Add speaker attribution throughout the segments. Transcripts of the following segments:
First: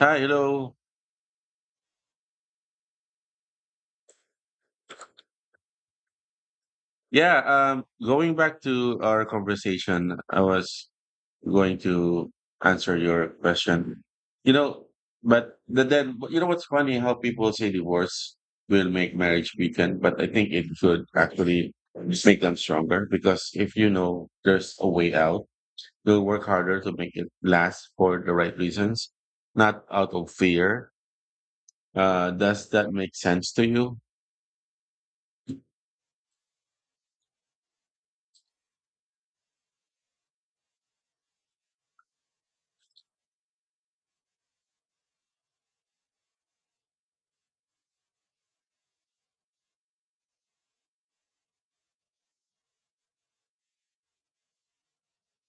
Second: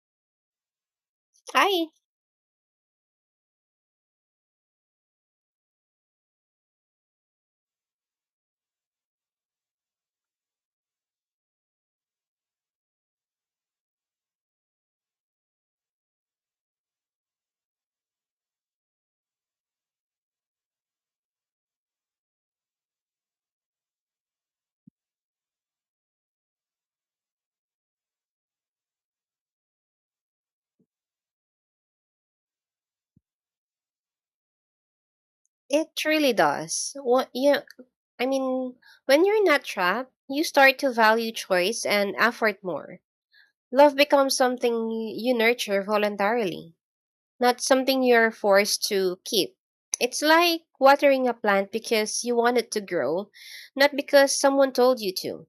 Speaker 1: Hi, hello.
Speaker 2: I
Speaker 1: Yeah, going back to our conversation, I was going to answer your question. You know, but then you know what's funny how people say divorce will make marriage weaken, but I think it should actually just make them stronger because if you know there's a way out, you'll work harder to make it last for the right reasons, not out of fear. Does that make sense to you?
Speaker 2: it really does. What you I mean, When you're not trapped, you start to value choice and effort more. Love becomes something you nurture voluntarily, not something you're forced to keep. It's like watering a plant because you want it to grow, not because someone told you to.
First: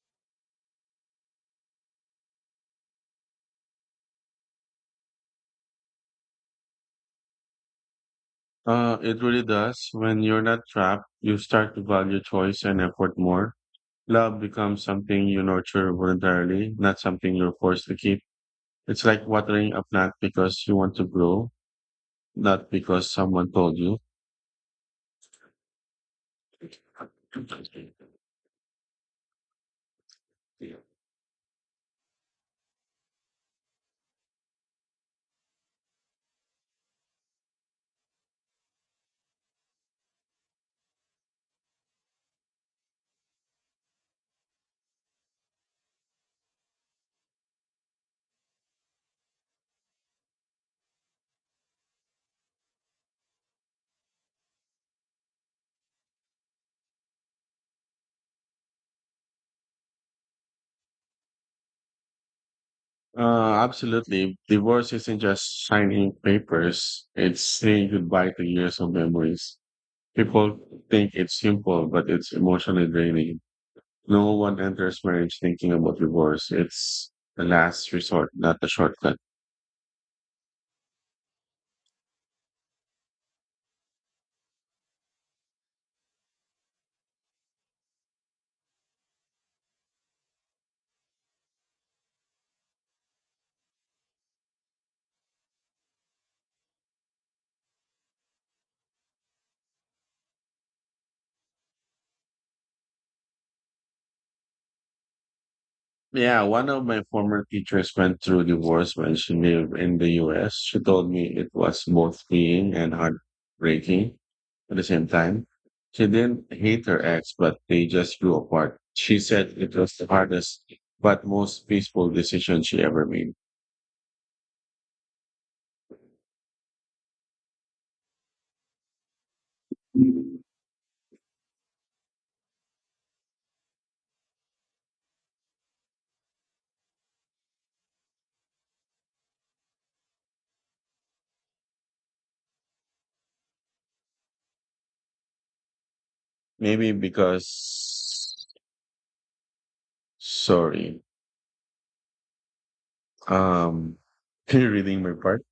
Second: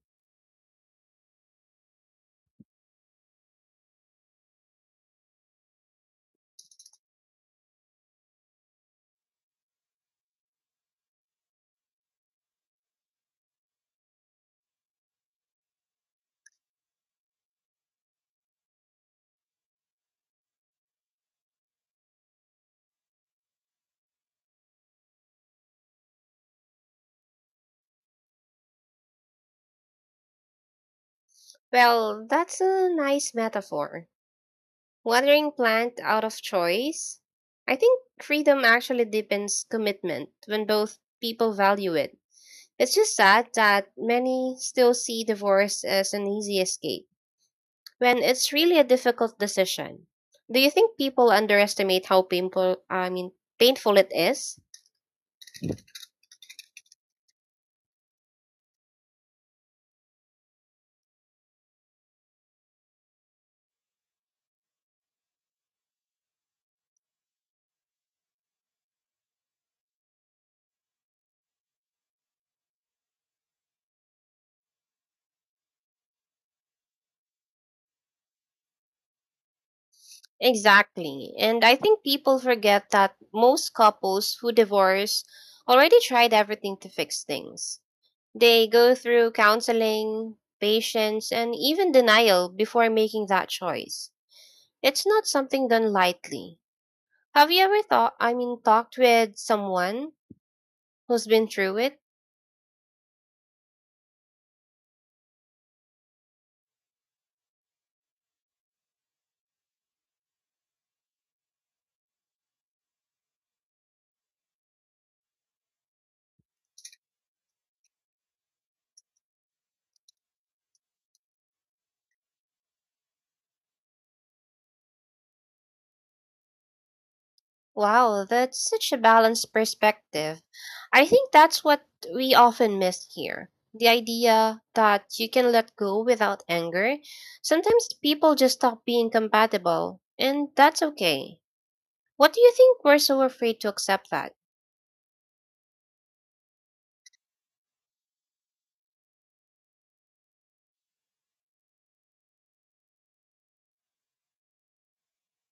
Speaker 1: It really does. When you're not trapped, you start to value choice and effort more. Love becomes something you nurture voluntarily, not something you're forced to keep. It's like watering a plant because you want to grow, not because someone told you.
Speaker 2: Well, that's a nice metaphor. Watering plant out of choice. I think freedom actually deepens commitment when both people value it. It's just sad that many still see divorce as an easy escape when it's really a difficult decision. Do you think people underestimate how painful I mean painful it is?
Speaker 1: Absolutely. Divorce isn't just signing papers, it's saying goodbye to years of memories. People think it's simple, but it's emotionally draining. No one enters marriage thinking about divorce. It's the last resort, not the shortcut.
Speaker 2: Exactly. And I think people forget that most couples who divorce already tried everything to fix things. They go through counseling, patience, and even denial before making that choice. It's not something done lightly. Have you ever talked with someone who's been through it?
Speaker 1: Yeah, one of my former teachers went through divorce when she lived in the US. She told me it was both freeing and heartbreaking at the same time. She didn't hate her ex, but they just grew apart. She said it was the hardest but most peaceful decision she ever made.
Speaker 2: Wow, that's such a balanced perspective. I think that's what we often miss here. The idea that you can let go without anger. Sometimes people just stop being compatible, and that's okay. What do you think we're so afraid to accept that?
Speaker 1: Maybe because, sorry, um, can you reading my part?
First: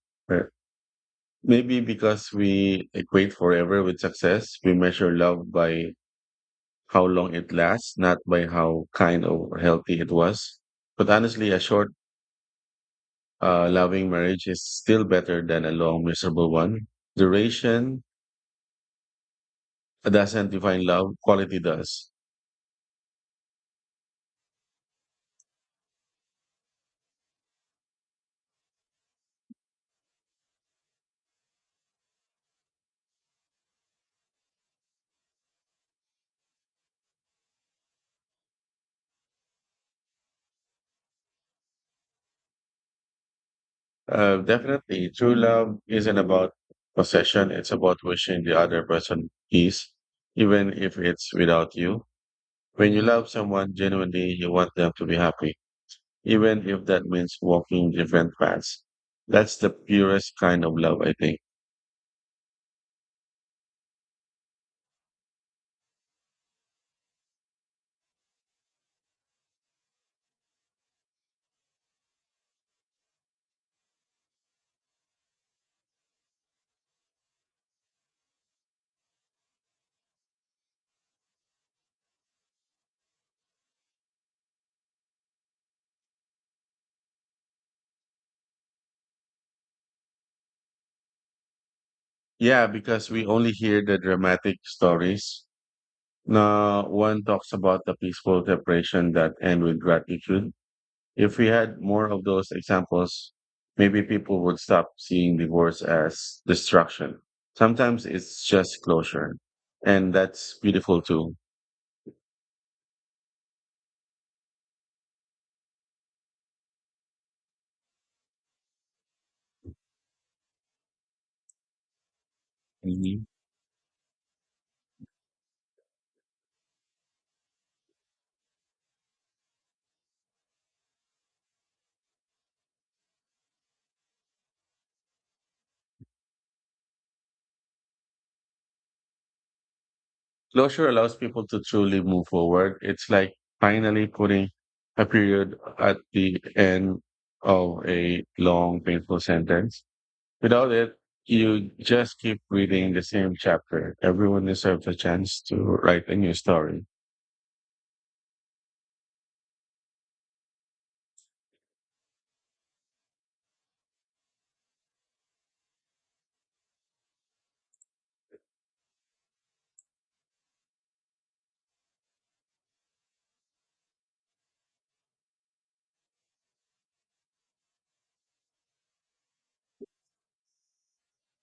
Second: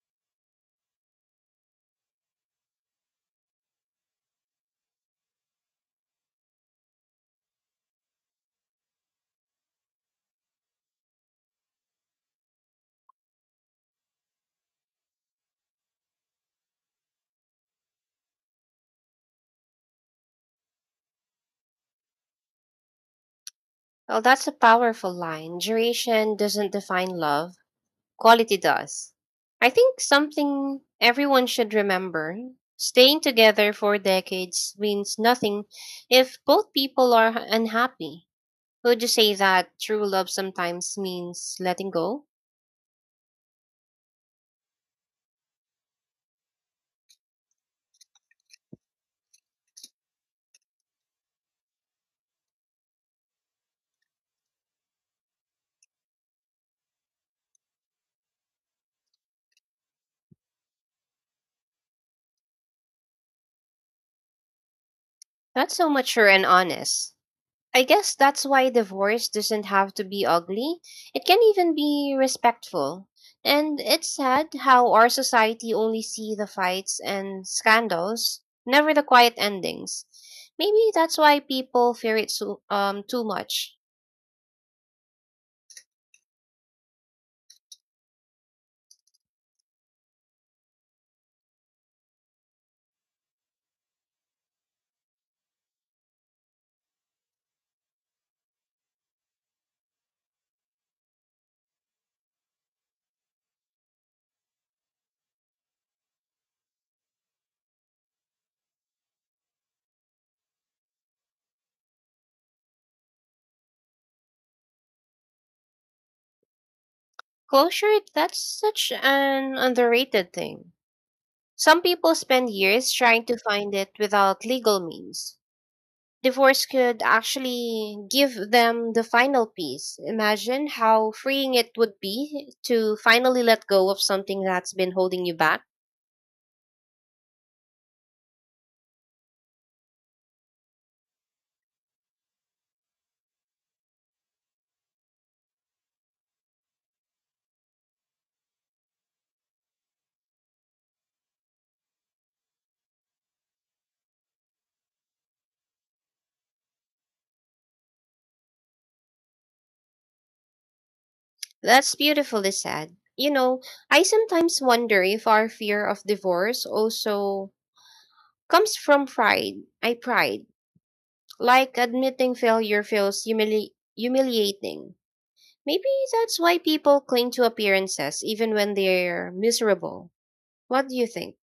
Speaker 1: Maybe because we equate forever with success, we measure love by how long it lasts, not by how kind or healthy it was. But honestly, a short, loving marriage is still better than a long, miserable one. Duration doesn't define love, quality does.
Speaker 2: Well, that's a powerful line. Duration doesn't define love, quality does. I think something everyone should remember staying together for decades means nothing if both people are unhappy. Would you say that true love sometimes means letting go?
Speaker 1: Definitely, true love isn't about possession, it's about wishing the other person peace, even if it's without you. When you love someone genuinely, you want them to be happy even if that means walking different paths. That's the purest kind of love, I think.
Speaker 2: That's so mature and honest. I guess that's why divorce doesn't have to be ugly. It can even be respectful. And it's sad how our society only see the fights and scandals, never the quiet endings. Maybe that's why people fear it so too much.
Speaker 1: Yeah, because we only hear the dramatic stories. No one talks about the peaceful separation that end with gratitude. If we had more of those examples, maybe people would stop seeing divorce as destruction. Sometimes it's just closure. And that's beautiful too.
Speaker 2: Closure, that's such an underrated thing. Some people spend years trying to find it without legal means. Divorce could actually give them the final piece. Imagine how freeing it would be to finally let go of something that's been holding you back.
Speaker 1: Closure allows people to truly move forward. It's like finally putting a period at the end of a long, painful sentence. Without it, you just keep reading the same chapter. Everyone deserves a chance to write a new story.
Speaker 2: That's beautifully said. You know, I sometimes wonder if our fear of divorce also comes from pride. I pride. Like admitting failure feels humiliating. Maybe that's why people cling to appearances even when they're miserable. What do you think?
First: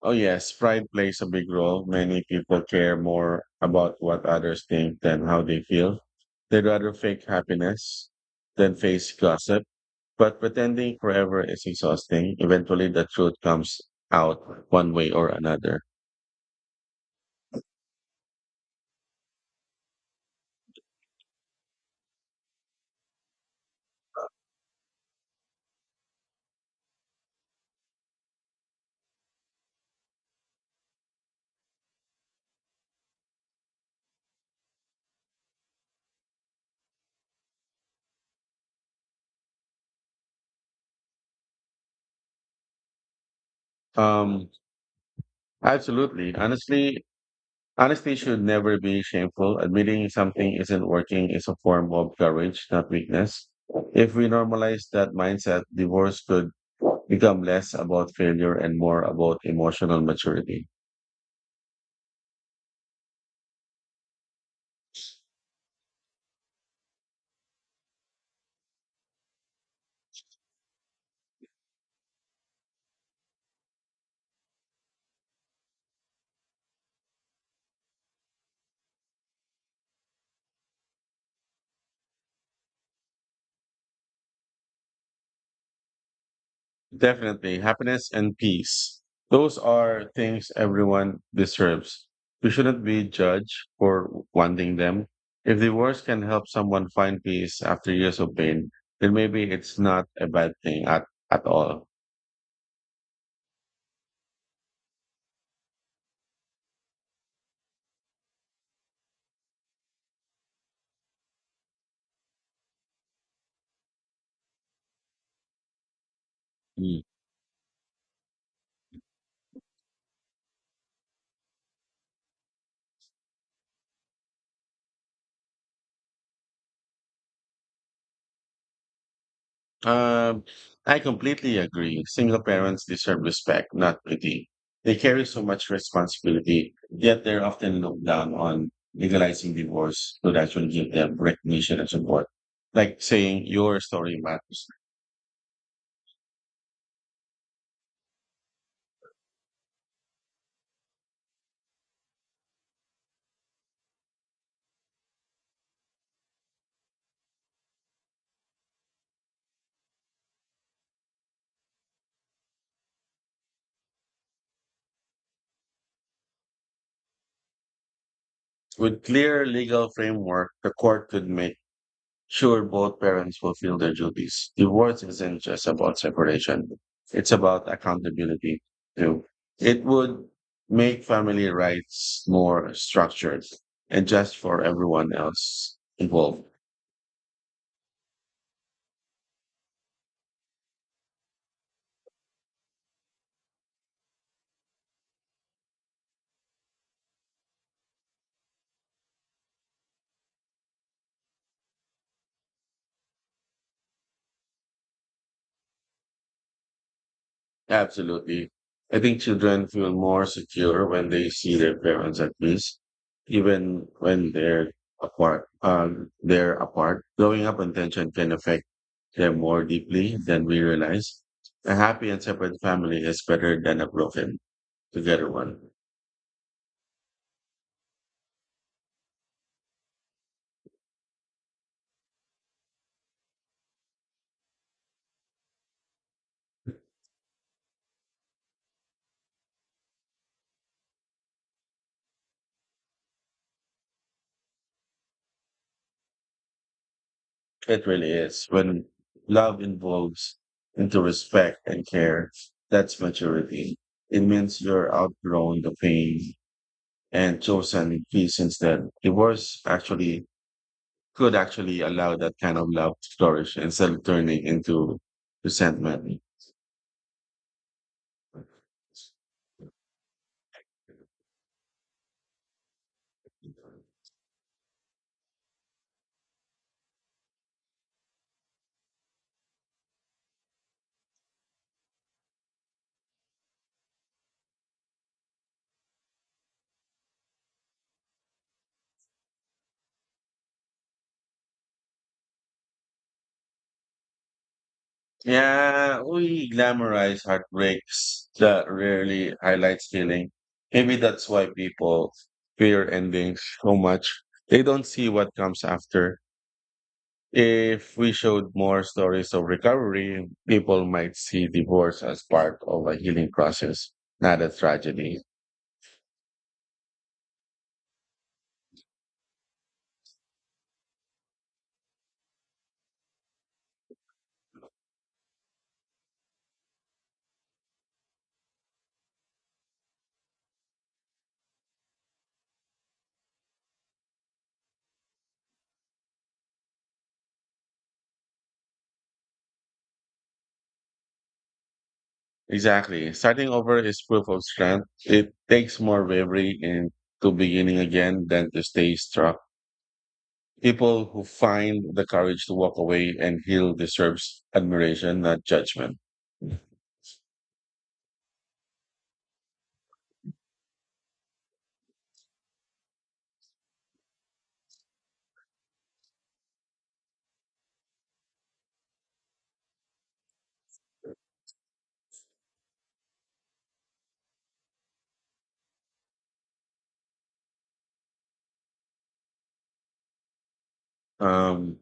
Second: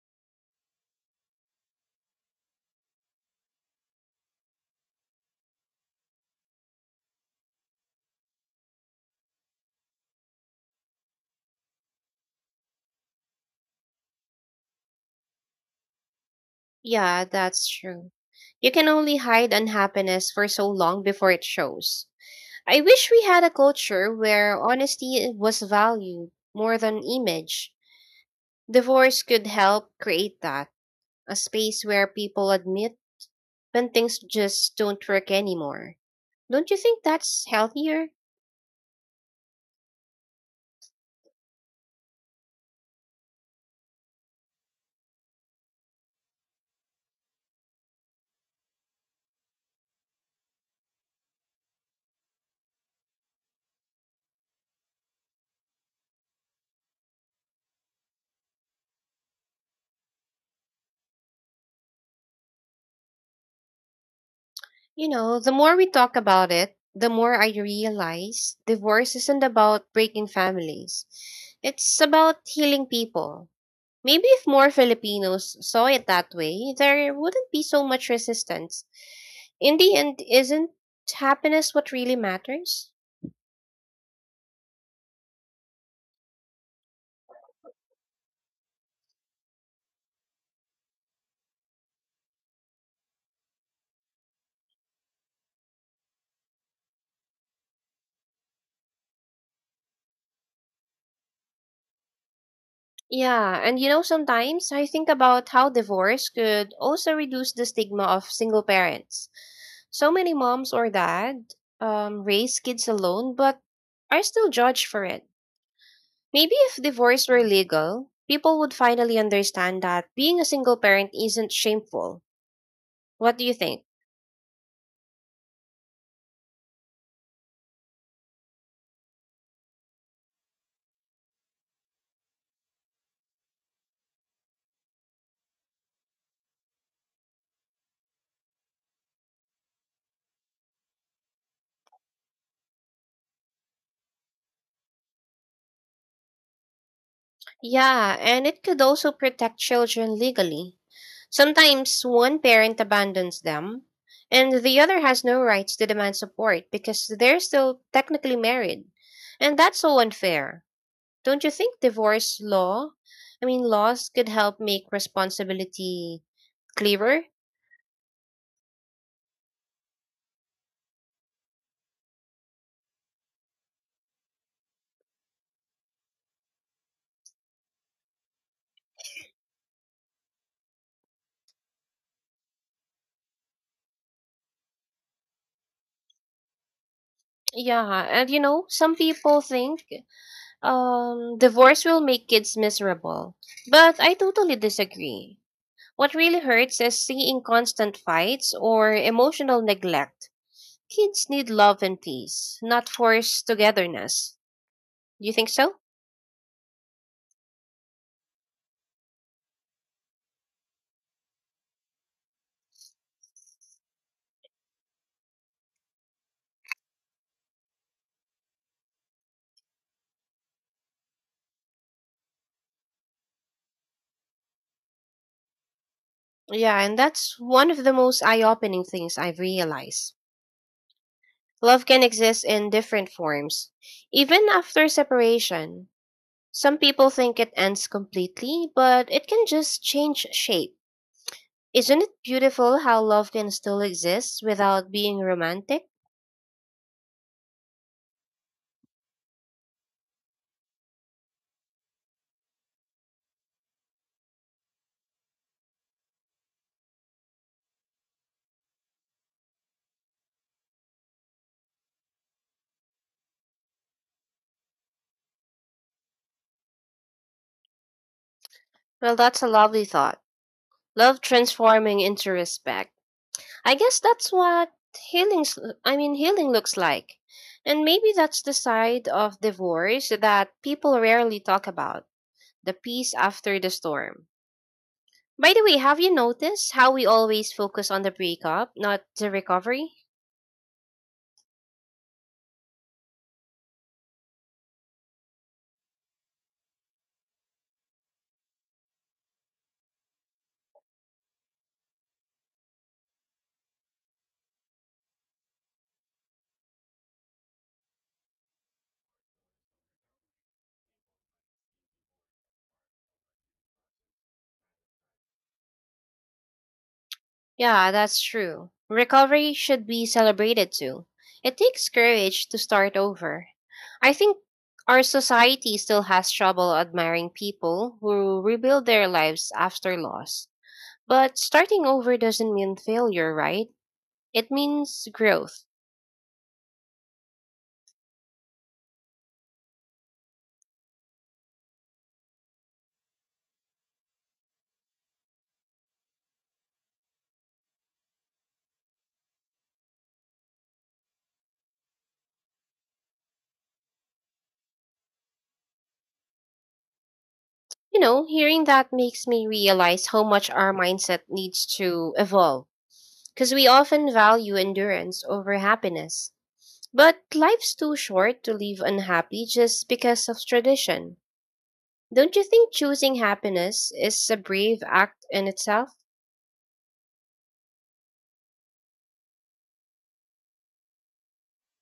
Speaker 1: Oh yes, pride plays a big role. Many people care more about what others think than how they feel. They'd rather fake happiness than face gossip. But pretending forever is exhausting. Eventually, the truth comes out one way or another.
Speaker 2: Yeah, that's true. You can only hide unhappiness for so long before it shows. I wish we had a culture where honesty was valued more than image. Divorce could help create that, a space where people admit when things just don't work anymore. Don't you think that's healthier?
Speaker 1: Um, Absolutely. Honesty should never be shameful. Admitting something isn't working is a form of courage, not weakness. If we normalize that mindset, divorce could become less about failure and more about emotional maturity.
Speaker 2: You know, the more we talk about it, the more I realize divorce isn't about breaking families. It's about healing people. Maybe if more Filipinos saw it that way, there wouldn't be so much resistance. In the end, isn't happiness what really matters?
Speaker 1: Definitely, happiness and peace. Those are things everyone deserves. We shouldn't be judged for wanting them. If divorce can help someone find peace after years of pain, then maybe it's not a bad thing at all.
Speaker 2: Yeah, and you know, sometimes I think about how divorce could also reduce the stigma of single parents. So many moms or dad raise kids alone, but are still judged for it. Maybe if divorce were legal, people would finally understand that being a single parent isn't shameful. What do you think?
Speaker 1: Um, I completely agree. Single parents deserve respect, not pity. They carry so much responsibility, yet they're often looked down on. Legalizing divorce would actually give them recognition and support. Like saying your story matters.
Speaker 2: Yeah, and it could also protect children legally. Sometimes one parent abandons them, and the other has no rights to demand support because they're still technically married. And that's so unfair. Don't you think divorce law, I mean, laws could help make responsibility clearer?
Speaker 1: With clear legal framework, the court could make sure, both parents fulfill their duties. Divorce isn't just about separation, it's about accountability too. It would make family rights more structured and just for everyone else involved.
Speaker 2: Yeah, and you know, some people think divorce will make kids miserable. But I totally disagree. What really hurts is seeing constant fights or emotional neglect. Kids need love and peace, not forced togetherness. Do you think so?
Speaker 1: Absolutely. I think children feel more secure when they see their parents at peace, even when they're apart. Growing up on tension can affect them more deeply than we realize. A happy and separate family is better than a broken together one.
Speaker 2: Yeah, and that's one of the most eye opening things I've realized. Love can exist in different forms. Even after separation, some people think it ends completely, but it can just change shape. Isn't it beautiful how love can still exist without being romantic?
Speaker 1: It really is. When love involves into respect and care, that's maturity. It means you're outgrowing the pain and chosen peace instead. Divorce actually could actually allow that kind of love to flourish instead of turning into resentment.
Speaker 2: Well, that's a lovely thought. Love transforming into respect. I guess that's what healing, s- I mean, healing looks like. And maybe that's the side of divorce that people rarely talk about, the peace after the storm. By the way, have you noticed how we always focus on the breakup, not the recovery?
Speaker 1: Yeah, we glamorize heartbreaks that rarely highlights healing. Maybe that's why people fear endings so much. They don't see what comes after. If we showed more stories of recovery, people might see divorce as part of a healing process, not a tragedy.
Speaker 2: Yeah, that's true. Recovery should be celebrated too. It takes courage to start over. I think our society still has trouble admiring people who rebuild their lives after loss. But starting over doesn't mean failure, right? It means growth.
Speaker 1: Exactly. Starting over is proof of strength. It takes more bravery in to beginning again than to stay stuck. People who find the courage to walk away and heal deserves admiration, not judgment.
Speaker 2: You know, hearing that makes me realize how much our mindset needs to evolve because we often value endurance over happiness. But life's too short to live unhappy just because of tradition. Don't you think choosing happiness is a brave act in itself?
Speaker 1: Um,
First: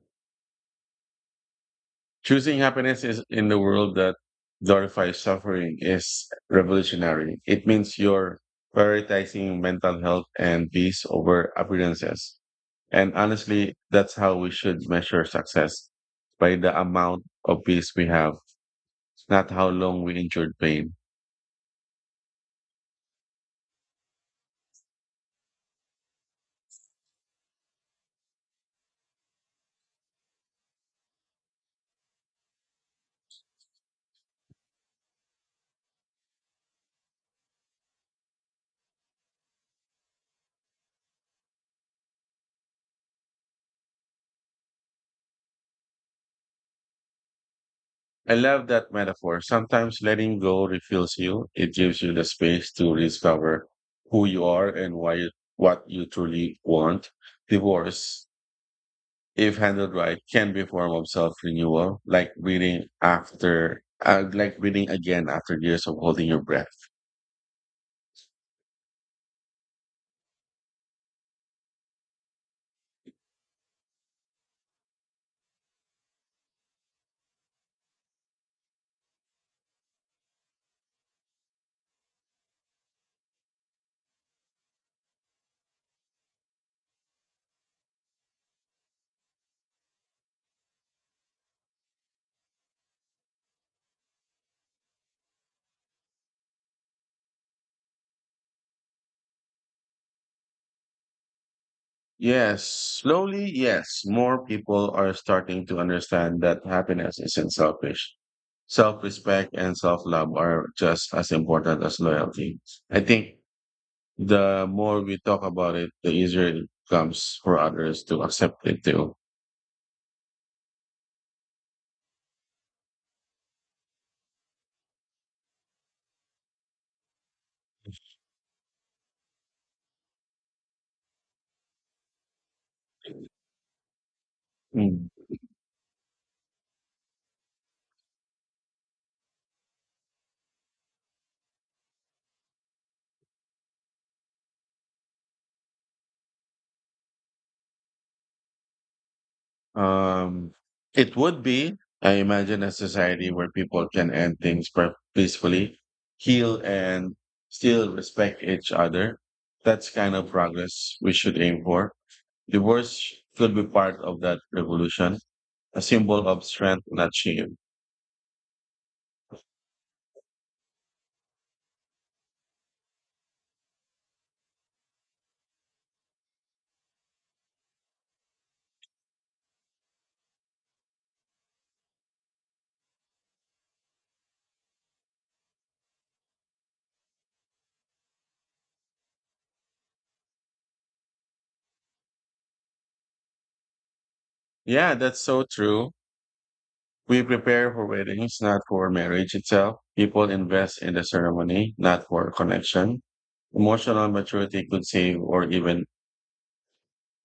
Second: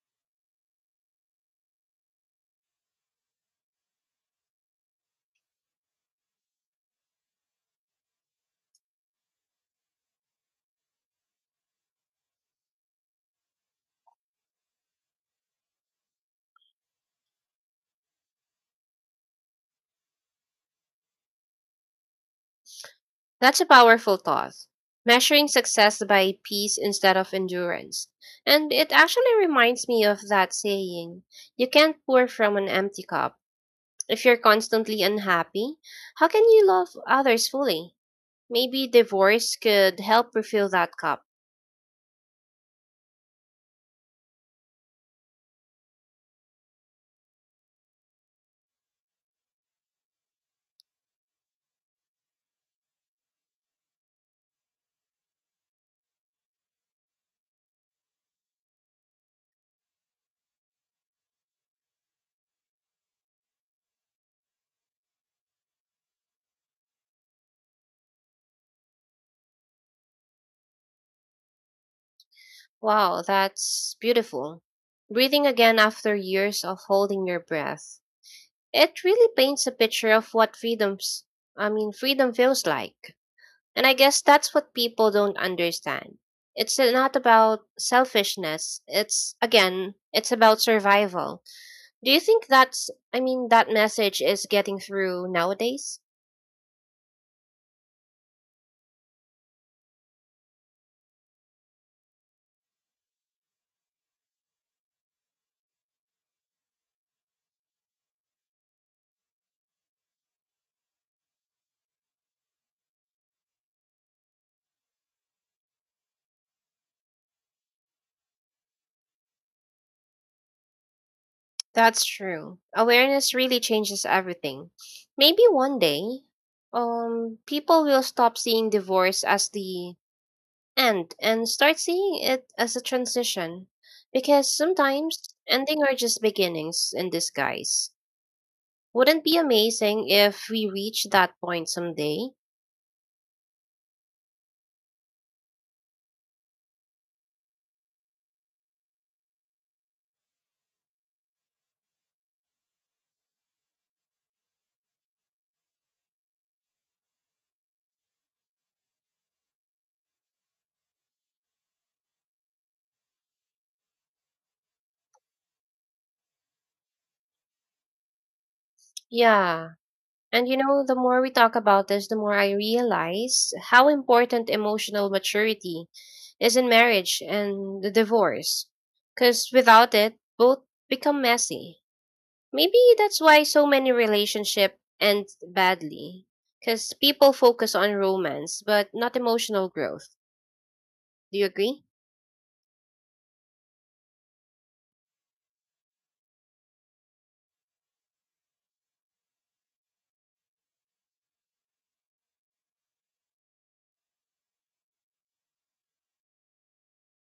Speaker 1: Choosing happiness is in the world that glorifies suffering is revolutionary. It means you're prioritizing mental health and peace over appearances. And honestly, that's how we should measure success by the amount of peace we have, not how long we endured pain.
Speaker 2: That's a powerful thought. Measuring success by peace instead of endurance. And it actually reminds me of that saying you can't pour from an empty cup. If you're constantly unhappy, how can you love others fully? Maybe divorce could help refill that cup.
Speaker 1: I love that metaphor. Sometimes letting go refills you. It gives you the space to discover who you are and what you truly want. Divorce if handled right, can be a form of self-renewal, like breathing again after years of holding your breath.
Speaker 2: Wow, that's beautiful. Breathing again after years of holding your breath. It really paints a picture of what freedom feels like. And I guess that's what people don't understand. It's not about selfishness. It's again, it's about survival. Do you think that's I mean that message is getting through nowadays?
Speaker 1: Yes, slowly, yes, more people are starting to understand that happiness isn't selfish. Self-respect and self-love are just as important as loyalty. I think the more we talk about it, the easier it becomes for others to accept it too.
Speaker 2: That's true. Awareness really changes everything. Maybe one day, people will stop seeing divorce as the end and start seeing it as a transition. Because
Speaker 1: Mm.
Speaker 2: sometimes ending are just beginnings in disguise. Wouldn't be amazing if we reach that point someday?
Speaker 1: Um, it would be, I imagine, a society where people can end things peacefully, heal, and still respect each other. That's kind of progress we should aim for. Divorce could be part of that revolution, a symbol of strength, not shame.
Speaker 2: Yeah. And you know, the more we talk about this, the more I realize how important emotional maturity is in marriage and the divorce. Because without it, both become messy. Maybe that's why so many relationships end badly. Because people focus on romance, but not emotional growth. Do you agree?
Speaker 1: Yeah, that's so true. We prepare for weddings, not for marriage itself. People invest in the ceremony, not for connection. Emotional maturity could save or even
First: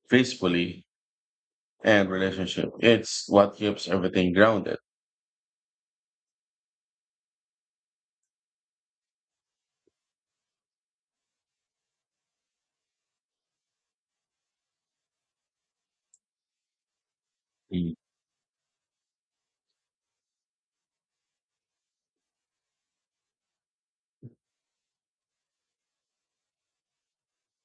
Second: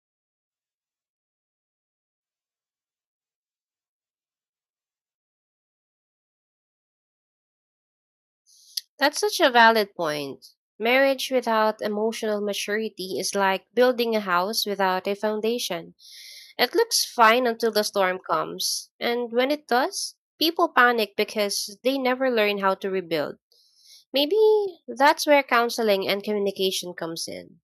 Speaker 1: gracefully and relationship. It's what keeps everything grounded.
Speaker 2: That's such a valid point. Marriage without emotional maturity is like building a house without a foundation. It looks fine until the storm comes, and when it does, people panic because they never learn how to rebuild. Maybe that's where counseling and communication comes in.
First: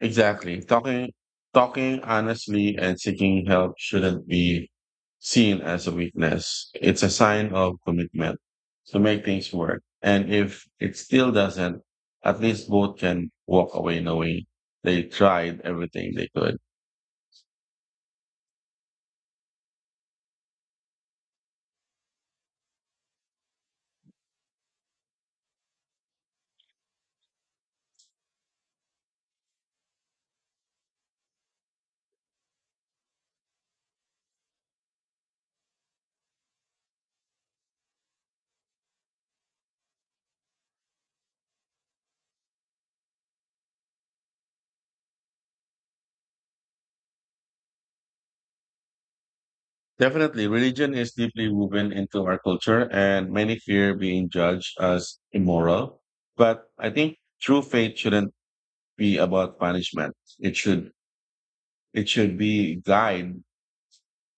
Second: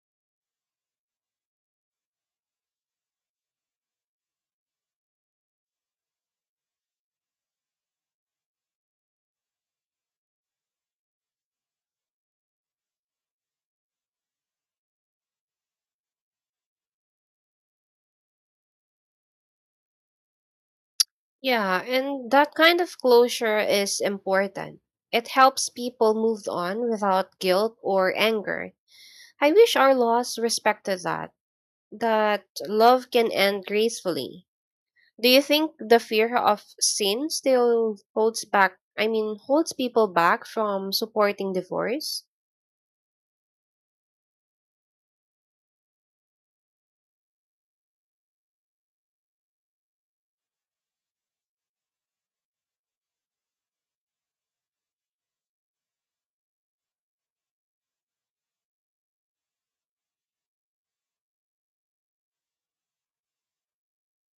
Speaker 1: Exactly. Talking honestly and seeking help shouldn't be seen as a weakness. It's a sign of commitment to make things work. And if it still doesn't, at least both can walk away knowing they tried everything they could.
Speaker 2: Yeah, and that kind of closure is important. It helps people move on without guilt or anger. I wish our laws respected that, that love can end gracefully. Do you think the fear of sin still holds people back from supporting divorce?
Speaker 1: Definitely, religion is deeply woven into our culture, and many fear being judged as immoral. But I think true faith shouldn't be about punishment. It should be guide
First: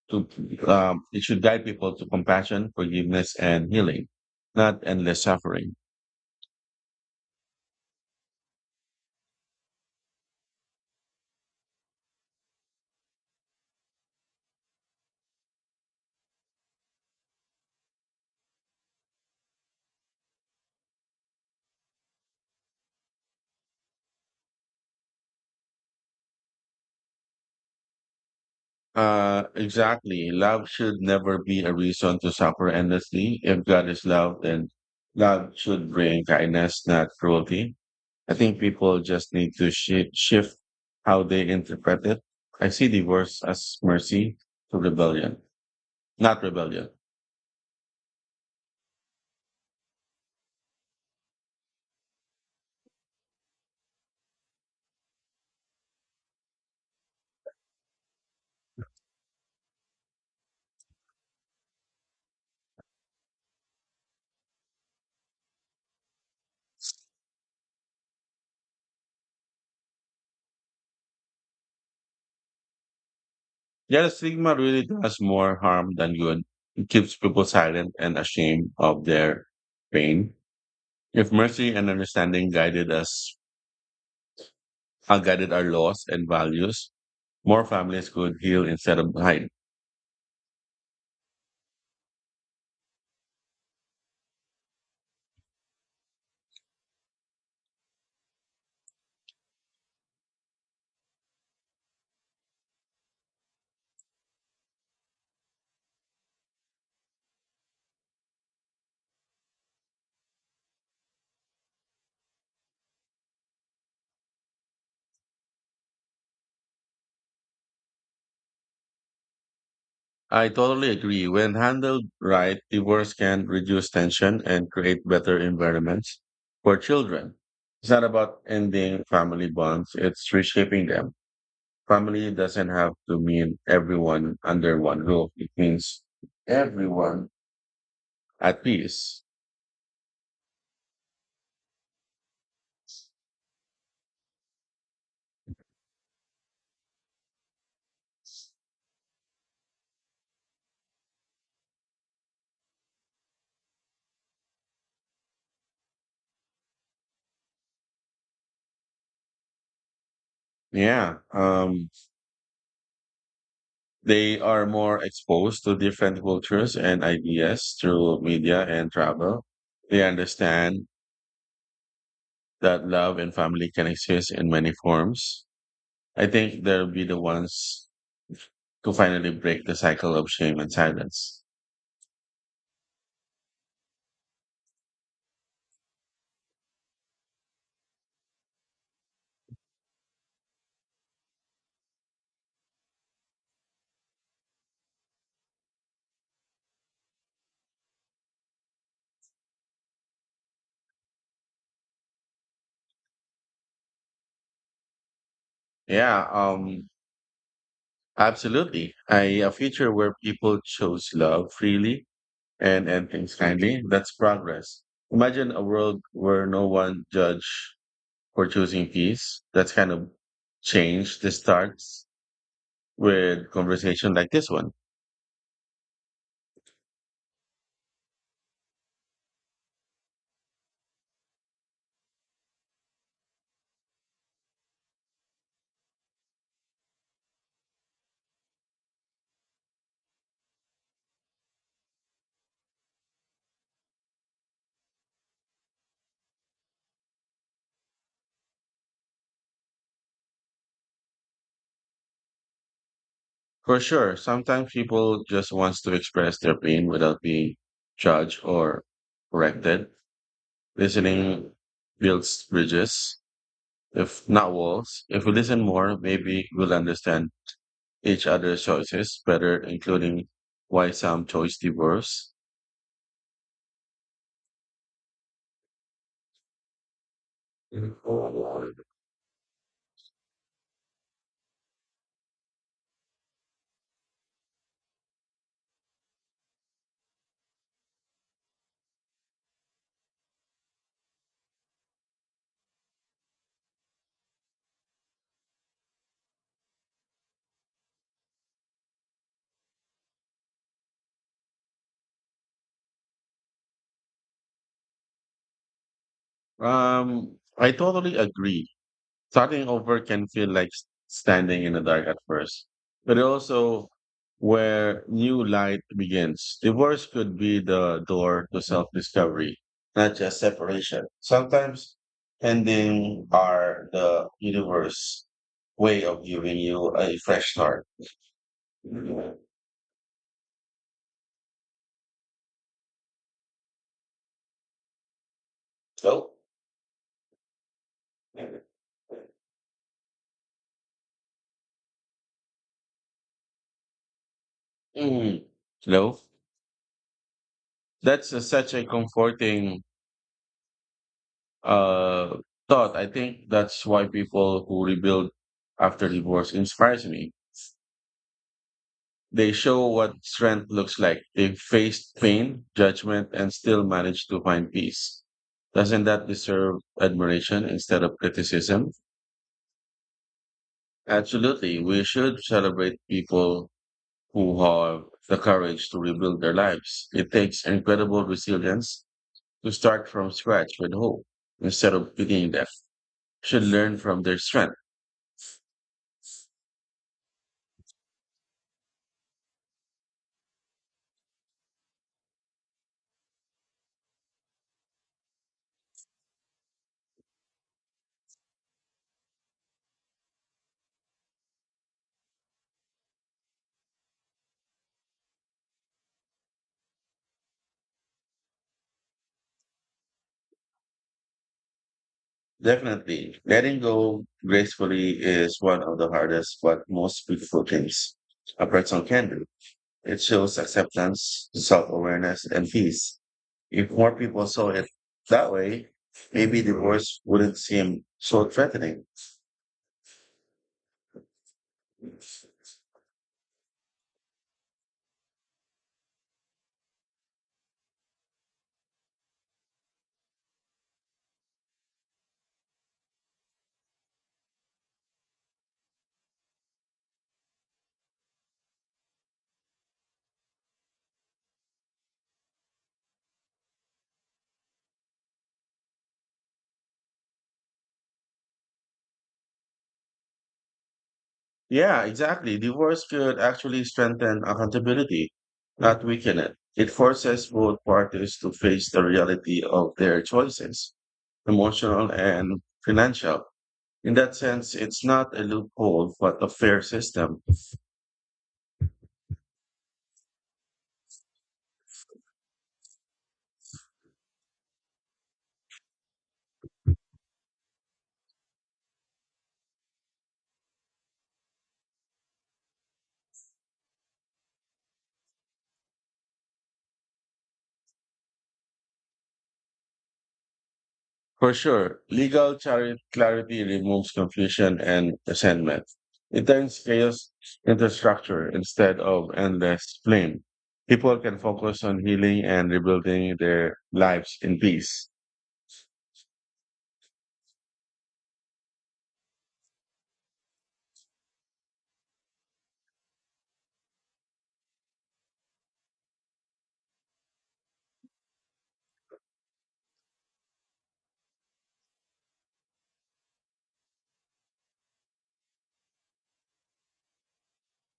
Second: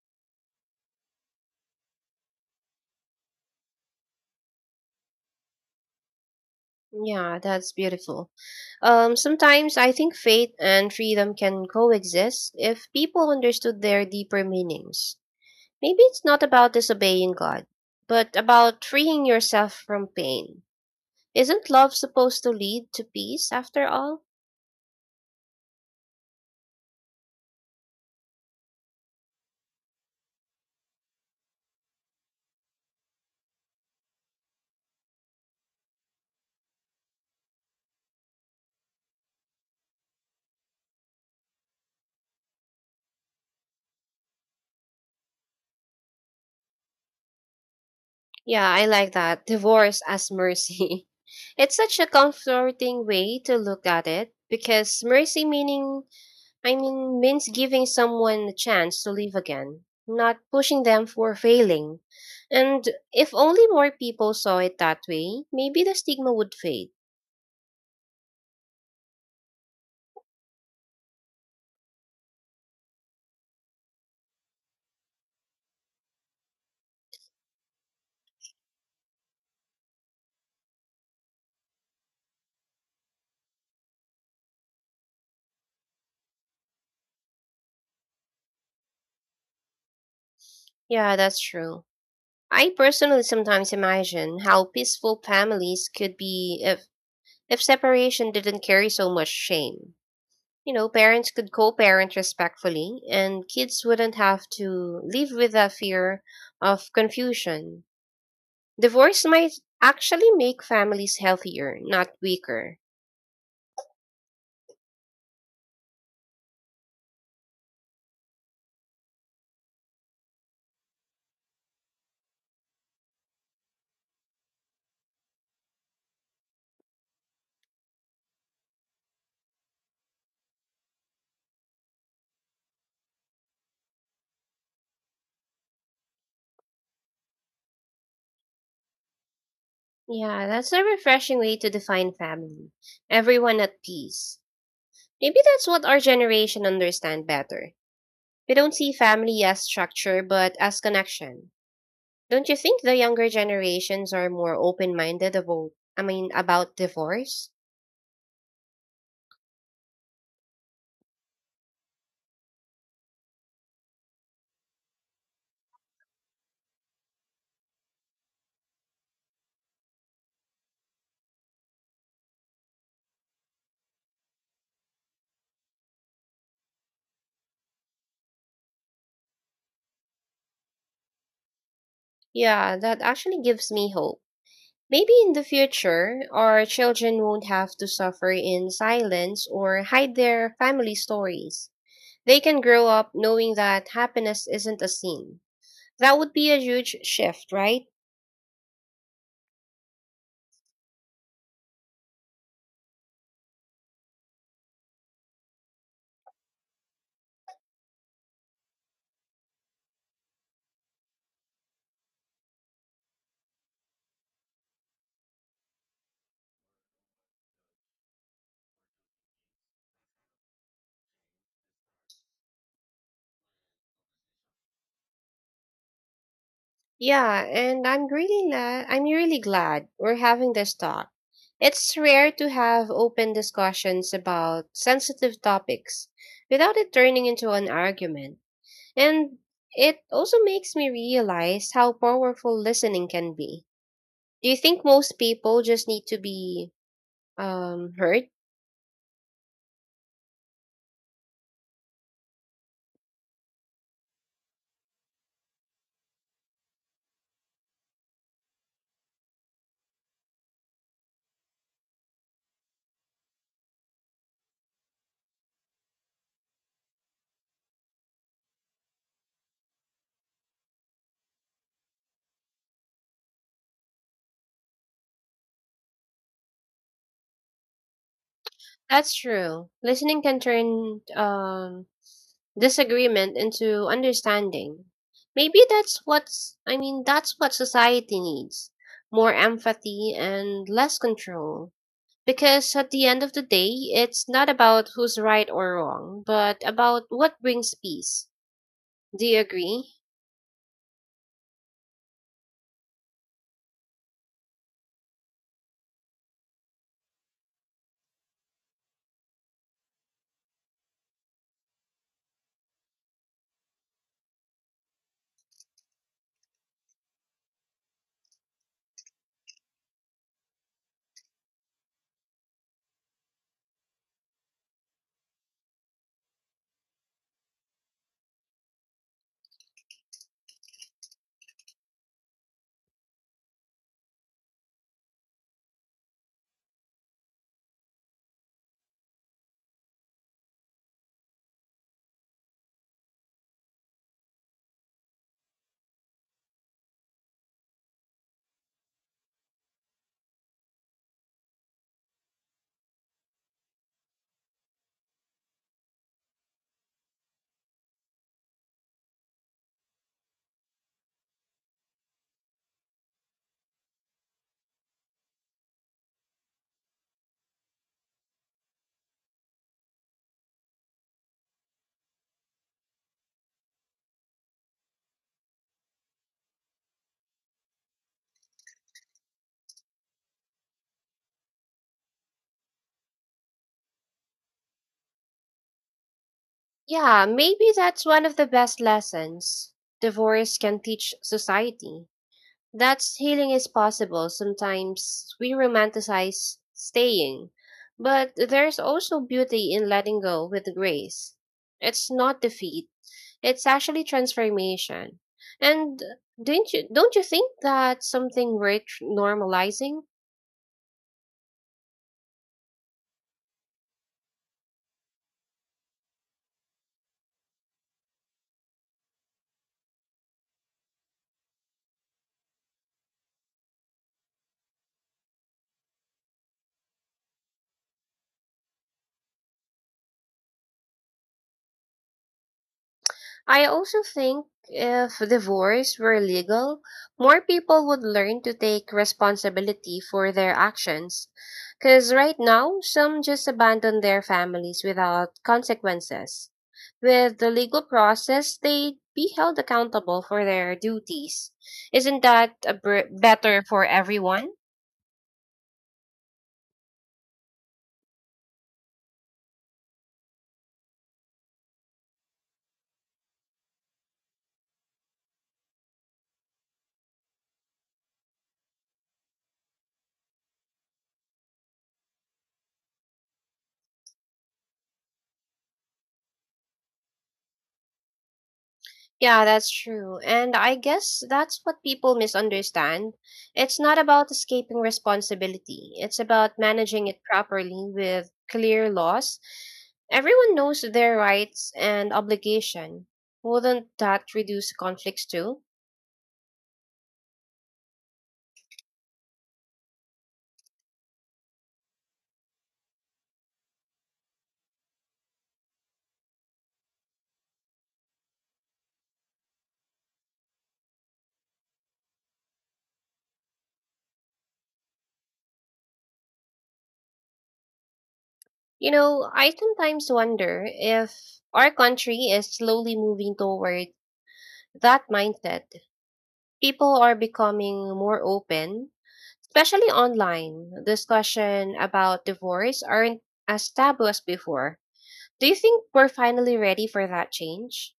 Speaker 1: to it should guide people to compassion, forgiveness, and healing, not endless suffering.
Speaker 2: Yeah, that's beautiful. Sometimes I think faith and freedom can coexist if people understood their deeper meanings. Maybe it's not about disobeying God, but about freeing yourself from pain. Isn't love supposed to lead to peace after all?
Speaker 1: Exactly. Love should never be a reason to suffer endlessly. If God is love, then love should bring kindness, not cruelty. I think people just need to shift how they interpret it. I see divorce as mercy to rebellion, not rebellion.
Speaker 2: Yeah, I like that. Divorce as mercy. It's such a comforting way to look at it because mercy meaning I mean means giving someone a chance to live again, not pushing them for failing. And if only more people saw it that way, maybe the stigma would fade.
Speaker 1: Yeah, the stigma really does more harm than good. It keeps people silent and ashamed of their pain. If mercy and understanding guided us, guided our laws and values, more families could heal instead of hide.
Speaker 2: Yeah, that's true. I personally sometimes imagine how peaceful families could be if separation didn't carry so much shame. You know, parents could co parent respectfully, and kids wouldn't have to live with the fear of confusion. Divorce might actually make families healthier, not weaker.
Speaker 1: I totally agree. When handled right, divorce can reduce tension and create better environments for children. It's not about ending family bonds, it's reshaping them. Family doesn't have to mean everyone under one roof. It means everyone at peace.
Speaker 2: Yeah, that's a refreshing way to define family. Everyone at peace. Maybe that's what our generation understand better. We don't see family as structure, but as connection. Don't you think the younger generations are more open-minded about divorce?
Speaker 1: Yeah. They are more exposed to different cultures and ideas through media and travel. They understand that love and family can exist in many forms. I think they'll be the ones to finally break the cycle of shame and silence.
Speaker 2: Yeah, that actually gives me hope. Maybe in the future, our children won't have to suffer in silence or hide their family stories. They can grow up knowing that happiness isn't a sin. That would be a huge shift, right?
Speaker 1: Yeah, absolutely. A future where people chose love freely and end things kindly, that's progress. Imagine a world where no one judge for choosing peace. That's kind of change the starts with conversation like this one.
Speaker 2: Yeah, and I'm really glad. I'm really glad we're having this talk. It's rare to have open discussions about sensitive topics without it turning into an argument. And it also makes me realize how powerful listening can be. Do you think most people just need to be heard?
Speaker 1: For sure, sometimes people just wants to express their pain without being judged or corrected. Listening builds bridges, if not walls. If we listen more, maybe we'll understand each other's choices better, including why some choice divorce.
Speaker 2: That's true. Listening can turn disagreement into understanding. Maybe that's what society needs. More empathy and less control. Because at the end of the day, it's not about who's right or wrong, but about what brings peace. Do you agree?
Speaker 1: I totally agree. Starting over can feel like standing in the dark at first, but also where new light begins. Divorce could be the door to self discovery, not just separation. Sometimes ending are the universe way of giving you a fresh start. So, mm, you that's such a comforting uh, thought. I think that's why people who rebuild after divorce inspires me. They show what strength looks like. They faced pain, judgment, and still managed to find peace. Doesn't that deserve admiration instead of criticism? Absolutely. We should celebrate people who have the courage to rebuild their lives. It takes incredible resilience to start from scratch with hope instead of pitying them. Should learn from their strength.
Speaker 2: Yeah, maybe that's one of the best lessons divorce can teach society, that healing is possible. Sometimes we romanticize staying, but there's also beauty in letting go with grace. It's not defeat, it's actually transformation. And don't you think that's something worth normalizing?
Speaker 1: Definitely. Letting go gracefully is one of the hardest but most beautiful things a person can do. It shows acceptance, self awareness, and peace. If more people saw it that way, maybe divorce wouldn't seem so threatening.
Speaker 2: I also think if divorce were legal, more people would learn to take responsibility for their actions. Because right now, some just abandon their families without consequences. With the legal process, they'd be held accountable for their duties. Isn't that a better for everyone?
Speaker 1: Yeah, exactly. Divorce could actually strengthen accountability, not weaken it. It forces both parties to face the reality of their choices, emotional and financial. In that sense, it's not a loophole, but a fair system.
Speaker 2: Yeah, that's true. And I guess that's what people misunderstand. It's not about escaping responsibility, it's about managing it properly with clear laws. Everyone knows their rights and obligation. Wouldn't that reduce conflicts too?
Speaker 1: For sure, legal clarity removes confusion and resentment. It turns chaos into structure instead of endless blame. People can focus on healing and rebuilding their lives in peace.
Speaker 2: You know, I sometimes wonder if our country is slowly moving toward that mindset. People are becoming more open. Especially online, discussion about divorce aren't as taboo as before. Do you think we're finally ready for that change?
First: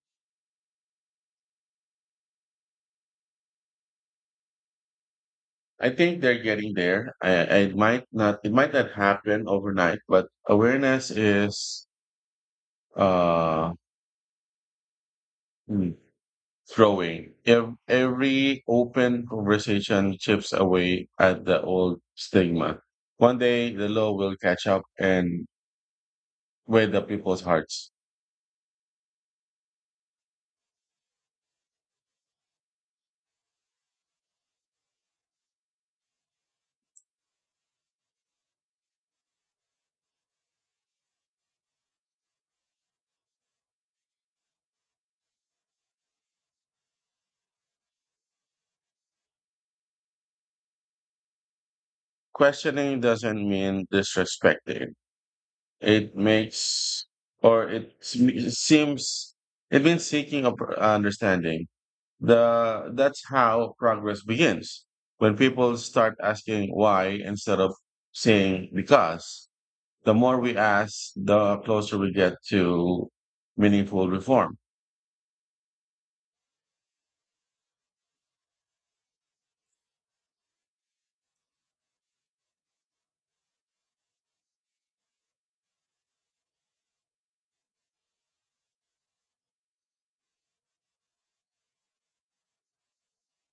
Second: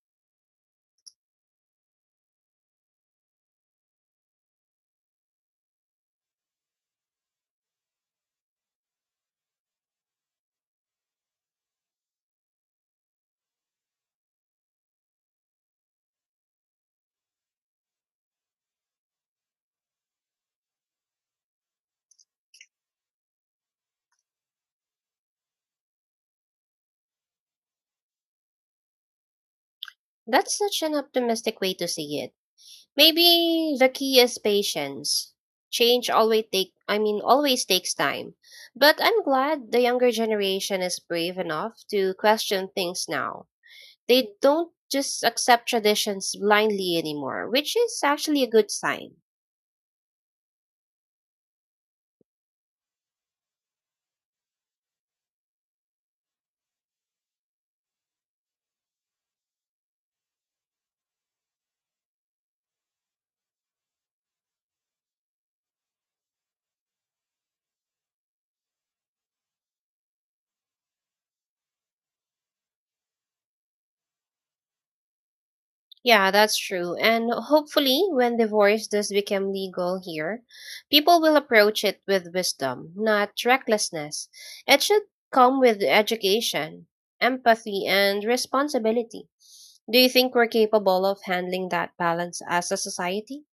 Speaker 1: I think they're getting there. I it might not happen overnight, but awareness is, uh, hmm, throwing every open conversation chips away at the old stigma. One day the law will catch up and with the people's hearts.
Speaker 2: That's such an optimistic way to see it. Maybe the key is patience. Change always takes time. But I'm glad the younger generation is brave enough to question things now. They don't just accept traditions blindly anymore, which is actually a good sign.
Speaker 1: Questioning doesn't mean disrespecting. It makes or seems it means seeking a understanding. The that's how progress begins. When people start asking why instead of saying because the more we ask, the closer we get to meaningful reform.
Speaker 2: Yeah, that's true. And hopefully, when divorce does become legal here, people will approach it with wisdom, not recklessness. It should come with education, empathy, and responsibility. Do you think we're capable of handling that balance as a society?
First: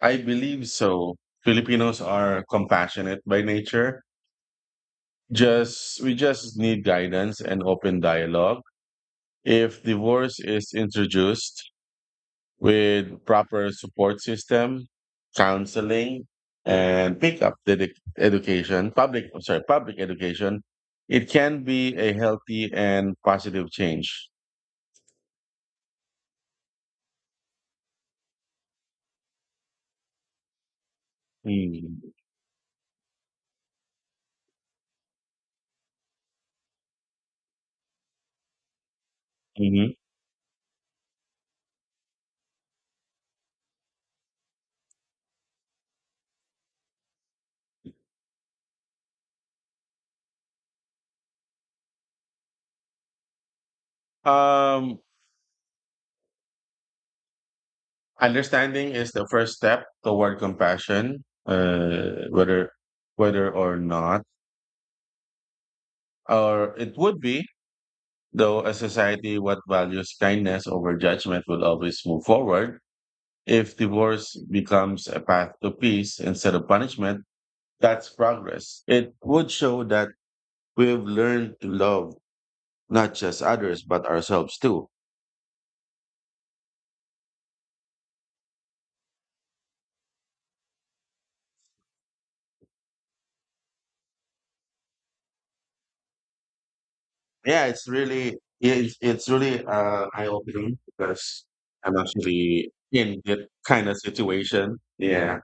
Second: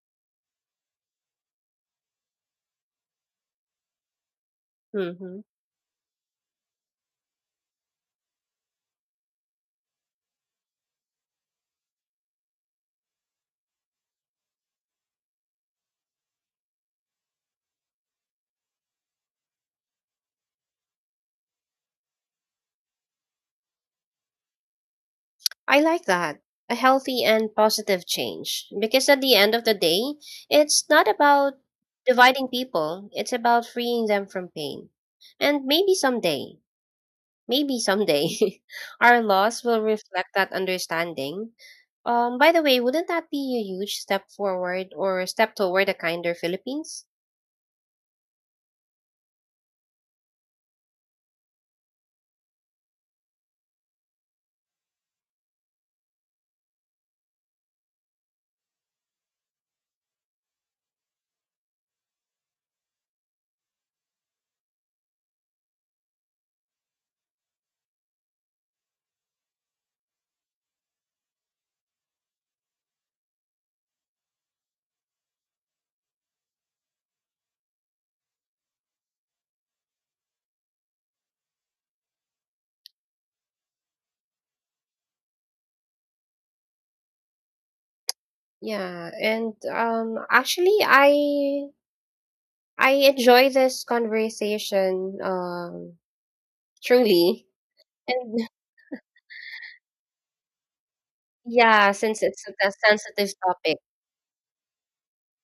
Speaker 1: I believe so. Filipinos are compassionate by nature.
Speaker 2: Hmm.
Speaker 1: Just we just need guidance and open dialogue. If divorce is introduced with proper support system, counseling, and pick up the education, public I'm sorry, public education, it can be a healthy and positive change.
Speaker 2: I like that. A healthy and positive change. Because at the end of the day, it's not about
Speaker 1: Mm-hmm.
Speaker 2: dividing people, it's about freeing them from pain. And maybe someday. Maybe someday our laws will reflect that understanding. By the way, wouldn't that be a huge step forward or a step toward a kinder Philippines?
Speaker 1: Um, Understanding is the first step toward compassion, whether or not, or it would be, though a society what values kindness over judgment will always move forward. If divorce becomes a path to peace instead of punishment, that's progress. It would show that we've learned to love not just others but ourselves too.
Speaker 2: Yeah, and actually, I enjoy this conversation truly,
Speaker 1: Yeah, it's really
Speaker 2: and
Speaker 1: yeah, it's really eye opening because
Speaker 2: yeah,
Speaker 1: I'm
Speaker 2: since it's
Speaker 1: actually
Speaker 2: a
Speaker 1: in
Speaker 2: sensitive
Speaker 1: that
Speaker 2: topic.
Speaker 1: kind of situation. Yeah,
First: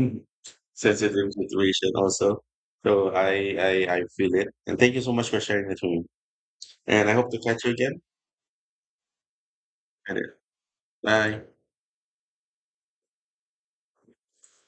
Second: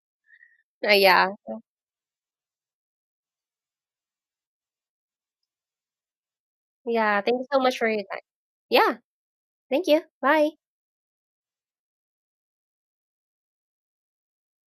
Speaker 1: sensitive
Speaker 2: Yeah,
Speaker 1: situation also. So I feel it. And thank you so much for sharing it with me. And I
Speaker 2: yeah.
Speaker 1: hope to
Speaker 2: Thank you so
Speaker 1: catch you
Speaker 2: much for
Speaker 1: again.
Speaker 2: your time. Yeah, thank you.
Speaker 1: Later.
Speaker 2: Bye.
Speaker 1: Bye.